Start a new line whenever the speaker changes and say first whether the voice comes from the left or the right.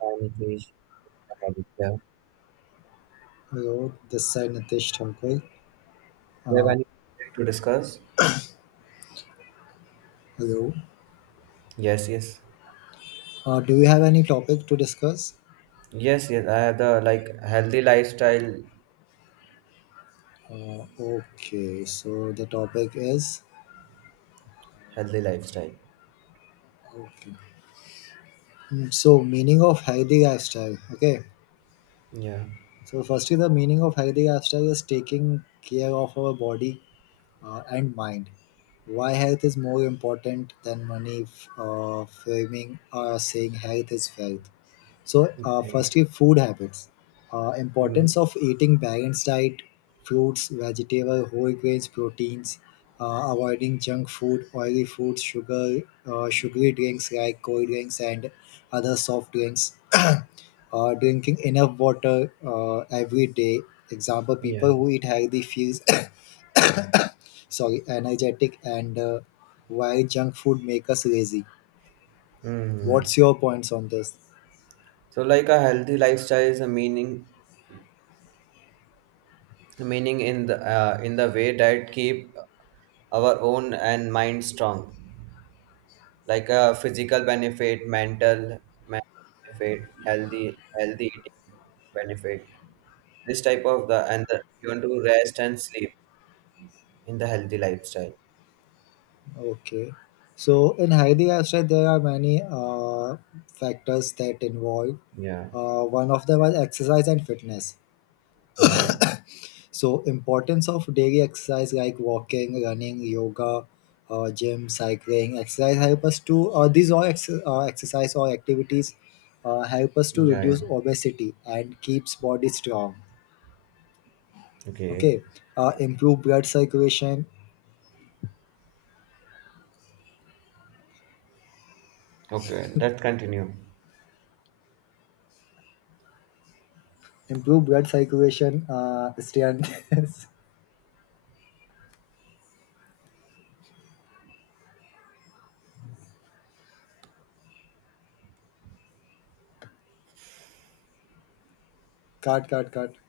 right: I'm Nitish. I'm Aditya. Do
left: Hello, this side Nitish Thakur.
right: you have any topic to discuss?
left: Hello.
right: Yes, yes.
left: Do we have any topic to discuss?
right: Yes, yes. I have the like healthy lifestyle,
left: Okay, so the topic is
right: healthy lifestyle.
left: okay. Mm, So meaning of healthy lifestyle. Okay.
right: Yeah.
left: So firstly, the meaning of healthy lifestyle is taking care of our body and mind. Why health is more important than money? Framing or saying health is wealth. So,
right: Okay.
left: firstly, food habits.
right: Mm.
left: Importance of eating balanced diet, fruits, vegetable, whole grains, proteins, avoiding junk food, oily foods, sugar, sugary drinks like cold drinks and other soft drinks. Drinking enough water every day. Example:
right: Yeah.
left: People who eat healthy feels sorry, energetic, and while junk food make us lazy.
right: Mm.
left: What's your points on this?
right: So like a healthy lifestyle is a meaning in the way that keep our own and mind strong. Like a physical benefit, mental, mental benefit, healthy eating benefit. This type of the and the, you want to rest and sleep in the healthy lifestyle.
left: Okay. So in Heidi Ashram, there are many factors that involve.
right: Yeah.
left: One of them is exercise and fitness.
right: Mm.
left: So importance of daily exercise like walking, running, yoga, gym, cycling, exercise help us to exercise or activities help us to
right: Yeah,
left: reduce
right: yeah.
left: obesity and keeps body strong.
right: Okay.
left: Okay. Improve blood circulation.
right: Okay, let's continue.
left: Improve blood circulation. Strength. Cut, cut, cut.